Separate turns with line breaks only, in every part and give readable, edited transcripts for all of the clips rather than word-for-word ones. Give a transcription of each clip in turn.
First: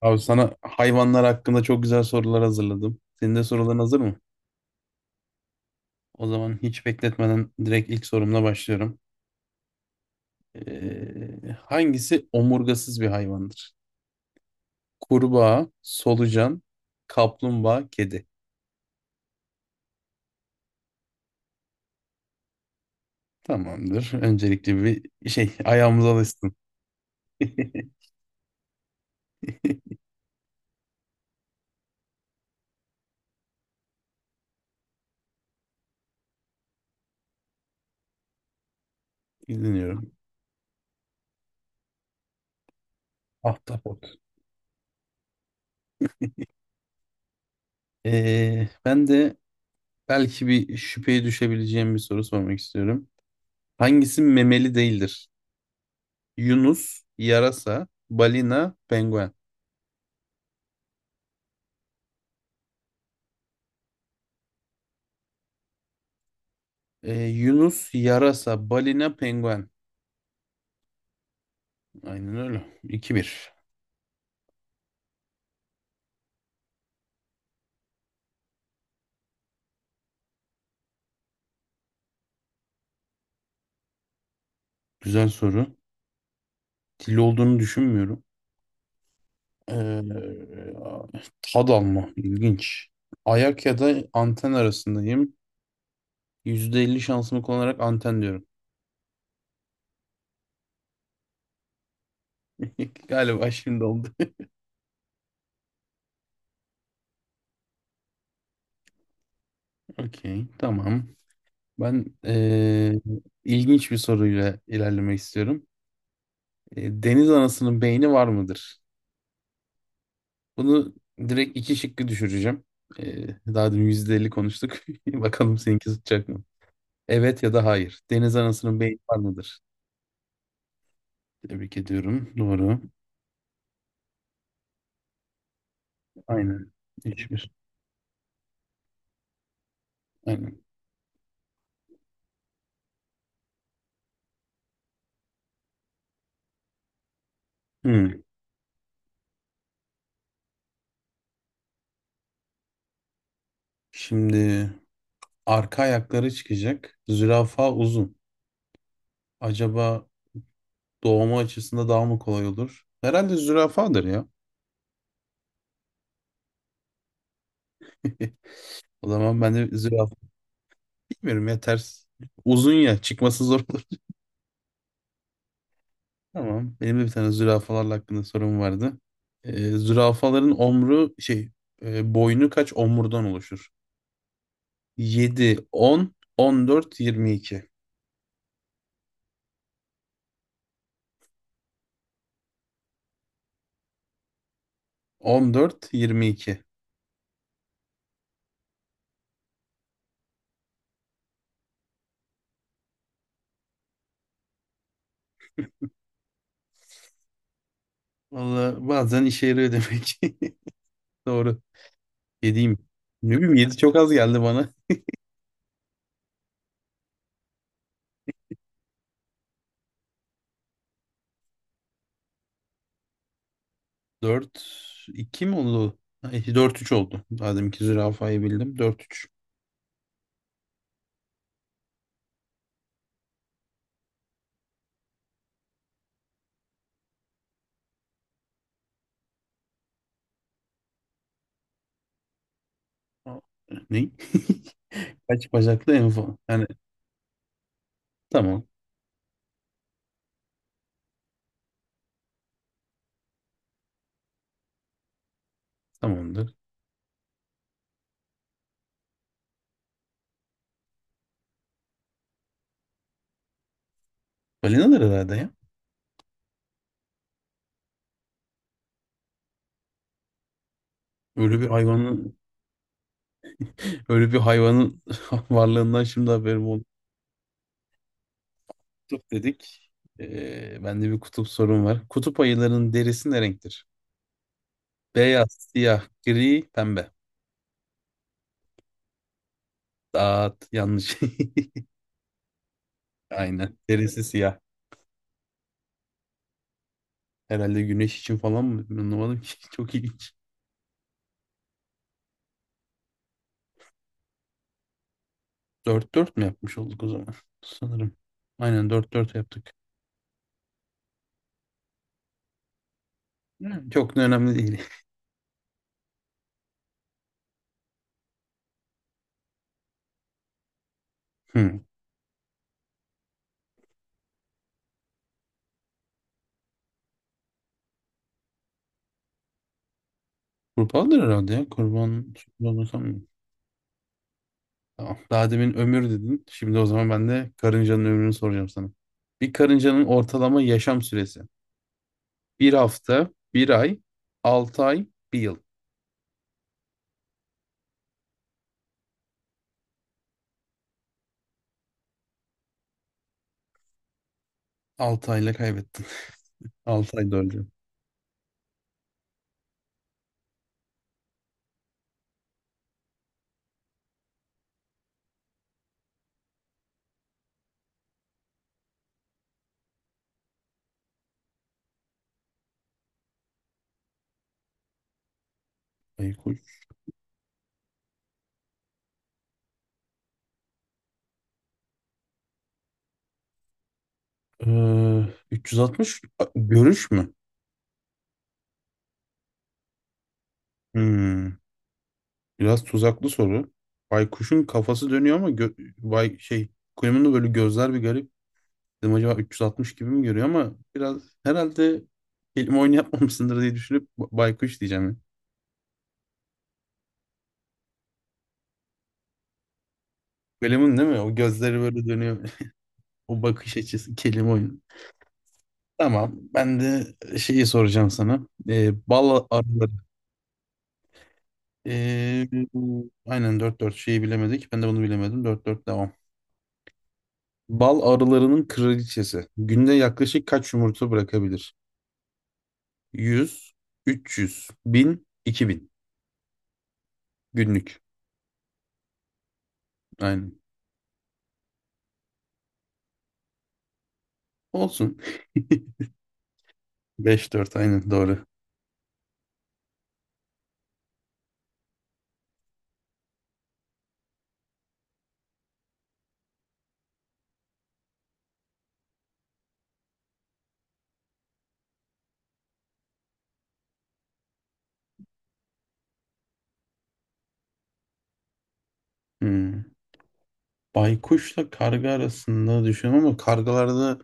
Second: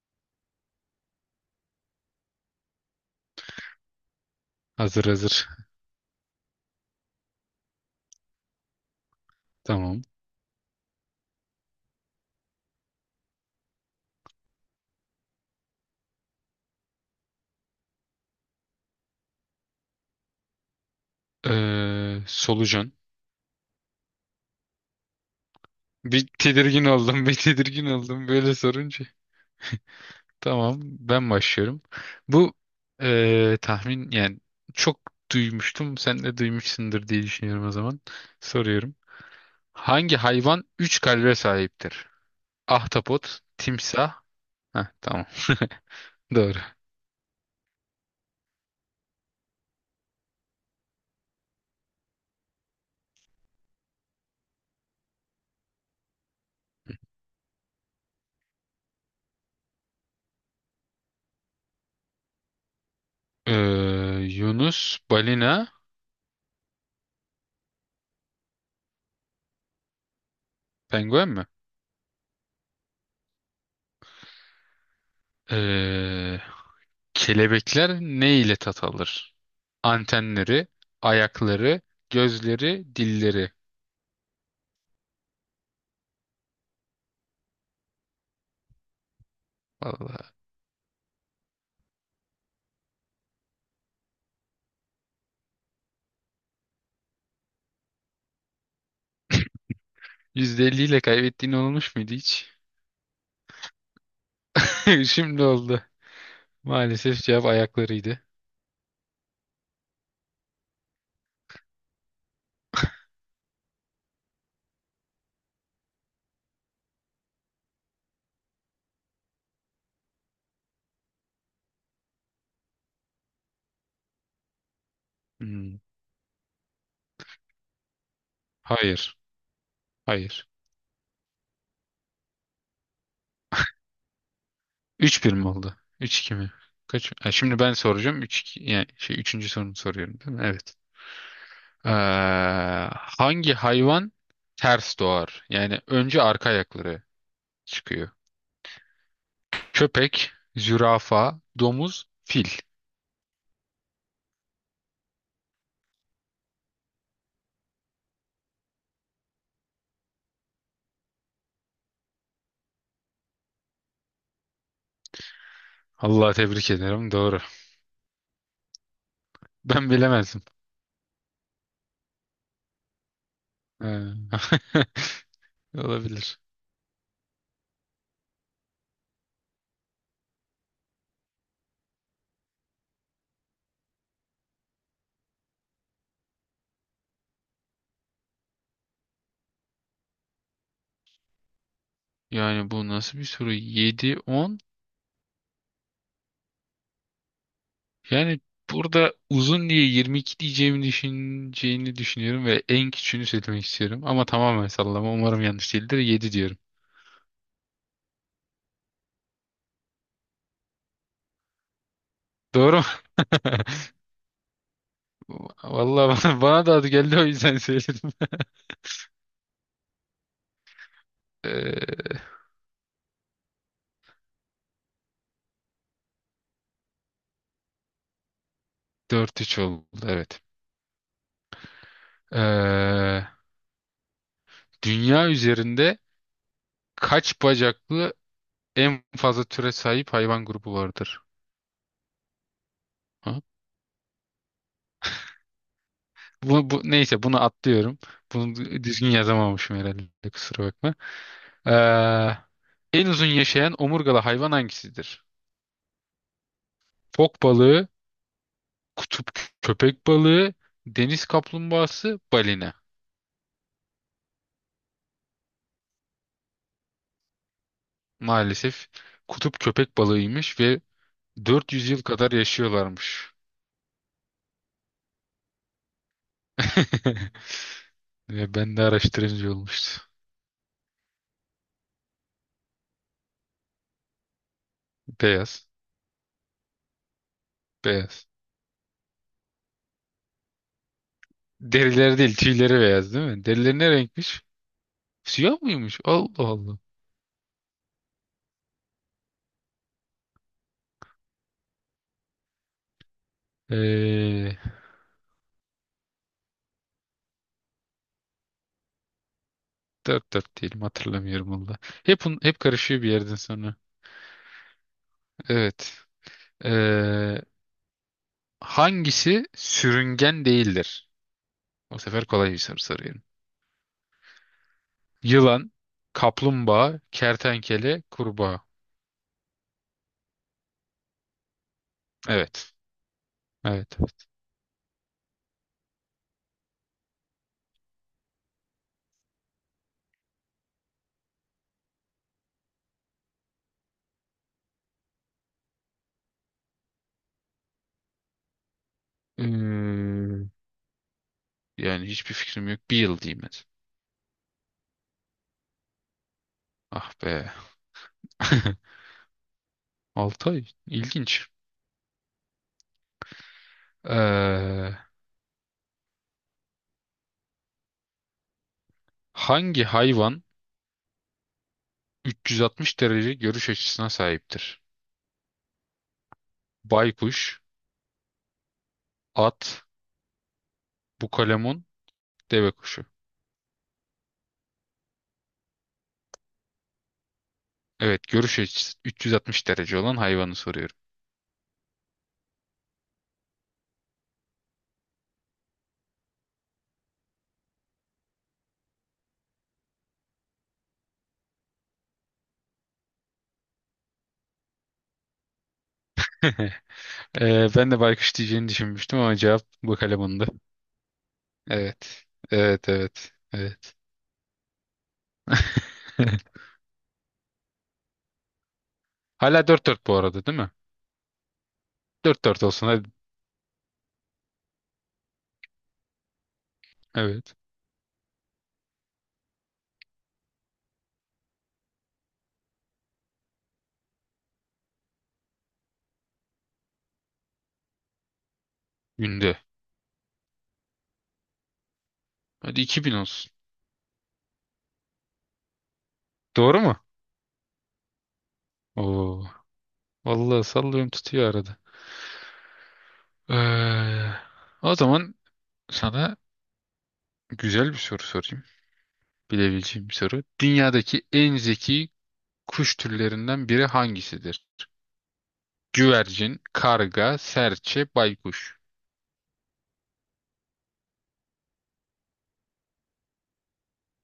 Abi sana hayvanlar hakkında çok güzel sorular hazırladım. Senin de soruların hazır mı?
Hazır hazır.
O zaman hiç bekletmeden direkt ilk sorumla başlıyorum.
Tamam.
Hangisi omurgasız bir hayvandır? Kurbağa, solucan, kaplumbağa, kedi.
Solucan.
Tamamdır. Öncelikle bir şey ayağımıza
Bir
alışsın.
tedirgin oldum, bir tedirgin oldum böyle sorunca. Tamam, ben başlıyorum. Bu tahmin yani çok duymuştum. Sen de duymuşsundur diye düşünüyorum o zaman. Soruyorum.
Dinliyorum.
Hangi hayvan üç kalbe sahiptir? Ahtapot,
Ahtapot.
timsah. Heh, tamam. Doğru.
Ben de belki bir şüpheye düşebileceğim bir soru sormak istiyorum. Hangisi memeli değildir? Yunus, yarasa, balina, penguen.
Ee, Yunus, balina,
Yunus yarasa, balina, penguen.
penguen mi?
Aynen öyle. 2 bir.
Ee, kelebekler ne ile tat alır? Antenleri, ayakları, gözleri, dilleri.
Güzel soru. Dil olduğunu düşünmüyorum.
Vallahi.
Ee, tad alma. İlginç. Ayak ya da anten arasındayım. %50 şansımı kullanarak anten diyorum.
%50 ile kaybettiğin olmuş muydu hiç?
Galiba şimdi oldu.
Şimdi oldu. Maalesef cevap ayaklarıydı.
Okey, tamam. Ben ilginç bir soruyla ilerlemek istiyorum. Deniz anasının beyni var mıdır? Bunu direkt iki şıkkı düşüreceğim. Daha dün %50 konuştuk. Bakalım
Hmm.
seninki tutacak mı? Evet ya da hayır. Deniz anasının beyni var
Hayır.
mıdır?
Hayır.
Tebrik ediyorum. Doğru.
3-1 mi oldu? Üç 2 mi?
Aynen.
Kaç? Ha,
3-1.
şimdi ben soracağım. Üç. 2 yani şey 3. sorunu soruyorum değil mi?
Aynen.
Evet. Ee, hangi hayvan ters doğar? Yani önce arka ayakları çıkıyor.
Hmm.
Köpek, zürafa, domuz, fil.
Şimdi arka ayakları çıkacak. Zürafa uzun. Acaba doğumu açısında daha mı kolay olur? Herhalde zürafadır ya.
Allah tebrik ederim. Doğru.
O zaman ben de
Ben
zürafa
bilemezdim.
bilmiyorum ya ters. Uzun ya çıkması zor. Olur.
Ee, Olabilir.
Tamam. Benim de bir tane zürafalarla hakkında sorum vardı. Zürafaların omru şey boynu kaç omurdan oluşur? Yedi, 10, 14, 22.
Yani bu nasıl bir soru? 7 10.
On dört, yirmi iki.
Yani burada uzun diye 22 diyeceğimi düşüneceğini düşünüyorum ve en küçüğünü söylemek istiyorum. Ama tamamen sallama. Umarım yanlış değildir. Yedi diyorum.
Valla bazen işe yarıyor demek ki. Doğru.
Doğru
7'yim.
mu?
Ne bileyim, yedi çok az geldi bana.
Vallahi bana da adı geldi o yüzden söyledim. Ee,
4, 2 mi oldu? Ay, 4 3 oldu. Madem ki zürafayı bildim. Dört üç.
4-3 oldu. Evet. Ee, dünya üzerinde kaç bacaklı en fazla türe sahip hayvan grubu vardır?
Ne? Kaç bacaklı en fazla? Yani
Neyse bunu atlıyorum. Bunu
tamam.
düzgün yazamamışım herhalde, kusura bakma. Ee, en uzun yaşayan omurgalı hayvan hangisidir?
Tamamdır.
Fok balığı, kutup köpek balığı, deniz kaplumbağası, balina.
Balinalar herhalde ya.
Maalesef kutup köpek balığıymış ve
Öyle bir
400 yıl kadar
hayvanın
yaşıyorlarmış.
öyle bir hayvanın varlığından şimdi haberim oldu.
Ve ben de
Kutup
araştırınca
dedik.
olmuştu.
Bende bir kutup sorun var. Kutup ayılarının derisi ne renktir? Beyaz,
Beyaz,
siyah, gri, pembe.
beyaz.
Dağıt, yanlış.
Derileri değil, tüyleri beyaz değil mi?
Aynen.
Derileri ne
Derisi
renkmiş?
siyah.
Siyah mıymış? Allah Allah.
Herhalde güneş için falan mı? Anlamadım ki. Çok ilginç.
Ee,
Dört dört mü yapmış olduk o zaman? Sanırım. Aynen dört dört yaptık.
Dört dört değilim, hatırlamıyorum valla. Hep karışıyor bir yerden sonra.
Yani çok da önemli değil.
Evet. Ee, hangisi sürüngen değildir?
Hmm.
Bu sefer kolay bir soru soruyorum. Yılan, kaplumbağa, kertenkele, kurbağa.
Kurbandır herhalde ya. Kurban,
Evet.
kurban olsam.
Evet. Evet.
Tamam. Daha demin ömür dedin. Şimdi o zaman ben de karıncanın ömrünü soracağım sana. Bir karıncanın ortalama yaşam süresi. Bir hafta, bir ay, 6 ay, bir yıl.
Ee, yani hiçbir fikrim yok. Bir yıl diyeyim hadi.
Altı ayla kaybettin.
Ah
Altı ay
be.
dördü.
6 ay. İlginç. Ee, hangi hayvan 360 derece görüş açısına sahiptir?
Ay kuş.
Baykuş, at, bukalemun, deve kuşu.
Ee, 360 görüş mü?
Evet, görüş açısı 360 derece olan hayvanı soruyorum.
Hmm, biraz tuzaklı soru. Baykuşun kafası dönüyor ama bay şey kuyumun da böyle gözler bir garip. Dedim acaba 360 gibi mi görüyor ama biraz herhalde kelime oyunu yapmamışsındır diye düşünüp baykuş diyeceğim.
Ben de baykuş diyeceğini düşünmüştüm ama cevap bıkalemundu.
Golem'in değil mi? O gözleri böyle
Evet.
dönüyor.
Evet, evet.
O bakış
Evet.
açısı kelime oyunu. Tamam. Ben de şeyi soracağım sana. Bal
Hala
arıları.
4-4 bu arada değil mi?
Ee,
4-4 olsun hadi.
aynen dört dört şeyi bilemedik. Ben de bunu bilemedim. Dört dört devam.
Evet.
Bal arılarının kraliçesi. Günde yaklaşık kaç yumurta bırakabilir? 100, 300, 1000, 2000 günlük.
Günde.
Aynen.
Hadi 2000 olsun.
Olsun.
Doğru mu?
Beş dört aynen doğru.
Oo. Vallahi sallıyorum, tutuyor arada. Ee, o zaman sana güzel bir soru sorayım. Bilebileceğim bir soru. Dünyadaki en zeki kuş türlerinden biri hangisidir? Güvercin, karga, serçe, baykuş.
Hmm. Baykuşla karga arasında düşünüyorum ama kargalarda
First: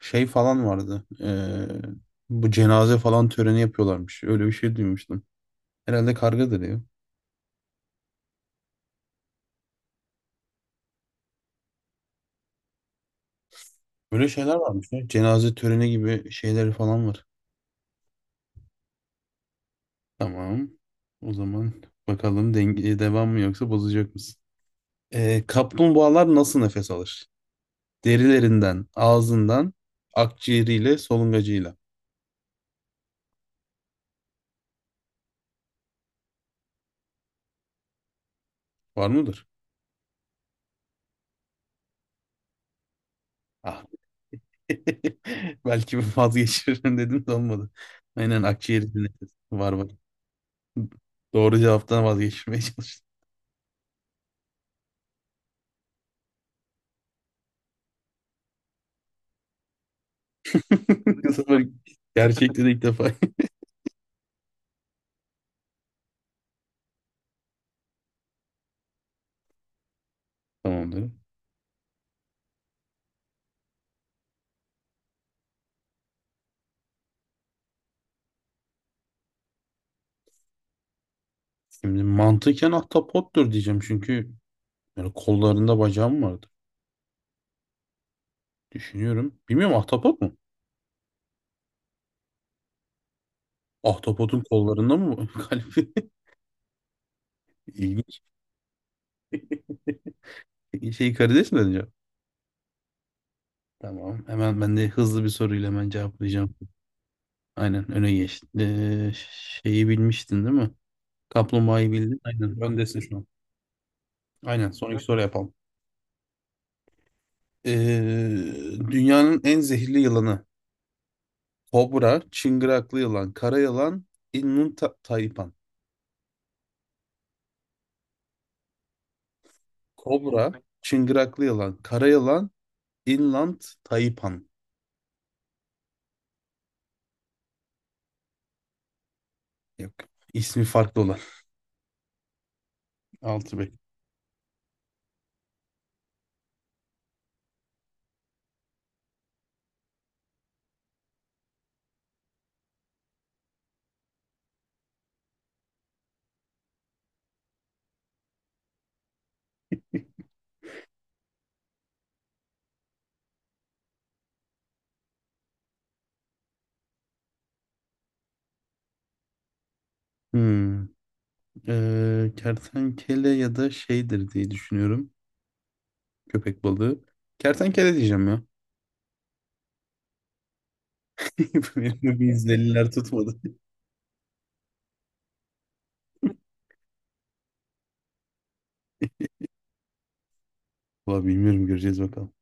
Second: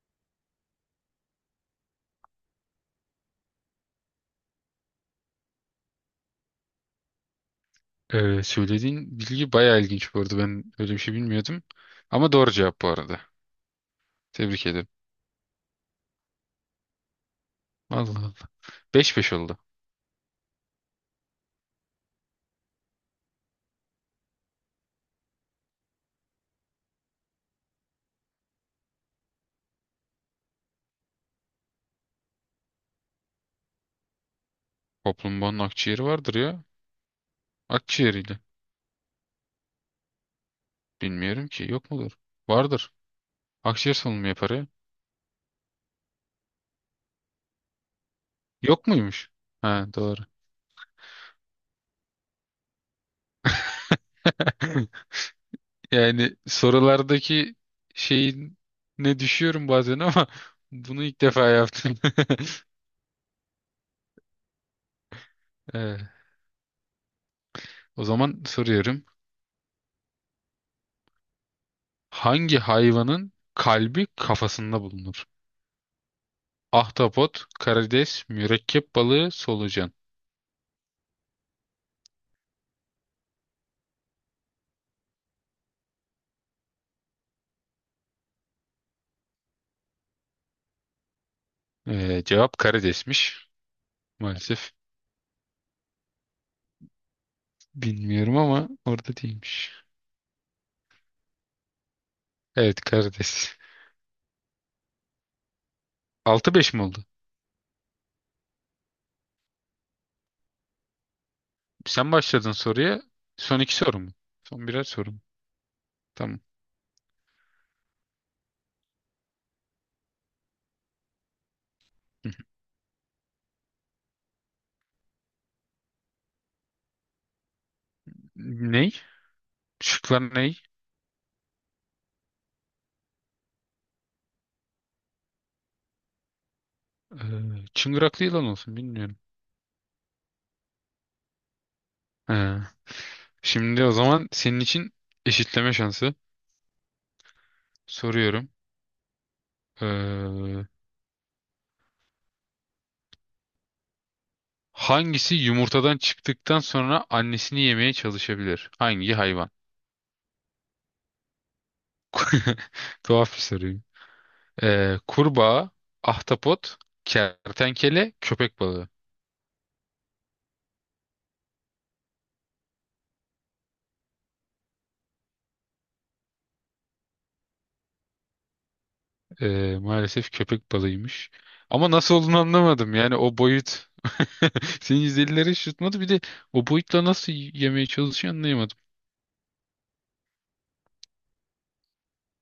şey falan vardı. Bu cenaze falan töreni yapıyorlarmış. Öyle bir şey duymuştum. Herhalde kargadır ya.
Söylediğin bilgi bayağı ilginç bu arada. Ben öyle bir şey bilmiyordum. Ama doğru cevap bu arada.
Böyle şeyler
Tebrik
varmış
ederim.
ya. Cenaze töreni gibi şeyleri falan var.
Allah Allah. 5-5 oldu.
Tamam. O zaman bakalım denge devam mı yoksa bozacak mısın? Kaplumbağalar nasıl nefes alır? Derilerinden, ağzından, akciğeriyle, solungacıyla.
Kaplumbağanın akciğeri vardır ya. Akciğeriyle.
Var mıdır?
Bilmiyorum ki. Yok mudur? Vardır.
Ah.
Akciğer solunumu yapar ya.
Belki vazgeçirim dedim de olmadı. Aynen
Yok
akciğeri dinledim.
muymuş?
Var
Ha
var.
doğru.
Doğru cevaptan vazgeçmeye çalıştım.
Yani sorulardaki şeyin ne düşüyorum bazen ama bunu ilk
Bu
defa
sefer
yaptım.
gerçekte ilk defa.
Ee, o zaman soruyorum.
Tamamdır.
Hangi hayvanın kalbi kafasında bulunur? Ahtapot, karides, mürekkep balığı, solucan.
Şimdi mantıken ahtapottur diyeceğim çünkü yani kollarında bacağım vardı. Düşünüyorum. Bilmiyorum, ahtapot mu?
Cevap karidesmiş.
Ahtapotun
Maalesef
kollarında mı kalbi? İlginç.
bilmiyorum ama orada değilmiş.
Şey, karides mi dedin cevap?
Evet, karides.
Tamam. Hemen ben de hızlı bir soruyla hemen cevaplayacağım.
6-5 mi oldu?
Aynen öne geçti. Şeyi bilmiştin değil mi? Kaplumbağayı
Sen
bildin.
başladın
Aynen. Öndesin
soruya.
şu an.
Son iki soru mu? Son
Aynen.
birer
Son iki
soru mu?
soru yapalım.
Tamam.
Dünyanın en zehirli yılanı. Kobra,
Hı hı.
çıngıraklı yılan, kara yılan, inland taipan.
Ney? Şıklar
Kobra,
ney?
çıngıraklı yılan, kara yılan, inland taipan.
Ee, çıngıraklı yılan olsun bilmiyorum.
Yok. İsmi farklı olan.
Ee,
Altı bek.
şimdi o zaman senin için eşitleme şansı soruyorum. Ee, Hangisi yumurtadan çıktıktan sonra annesini yemeye çalışabilir? Hangi hayvan? Tuhaf bir soru. Kurbağa, ahtapot, kertenkele, köpek balığı.
Hmm. Kertenkele ya da şeydir diye düşünüyorum. Köpek balığı. Kertenkele diyeceğim ya.
Maalesef köpek balığıymış. Ama
Benim
nasıl
de bir
olduğunu
izlenimler
anlamadım. Yani
tutmadı.
o boyut. Senin 150'lere şutmadı. Bir de o boyutla nasıl yemeye çalışıyor
Valla bilmiyorum, göreceğiz bakalım.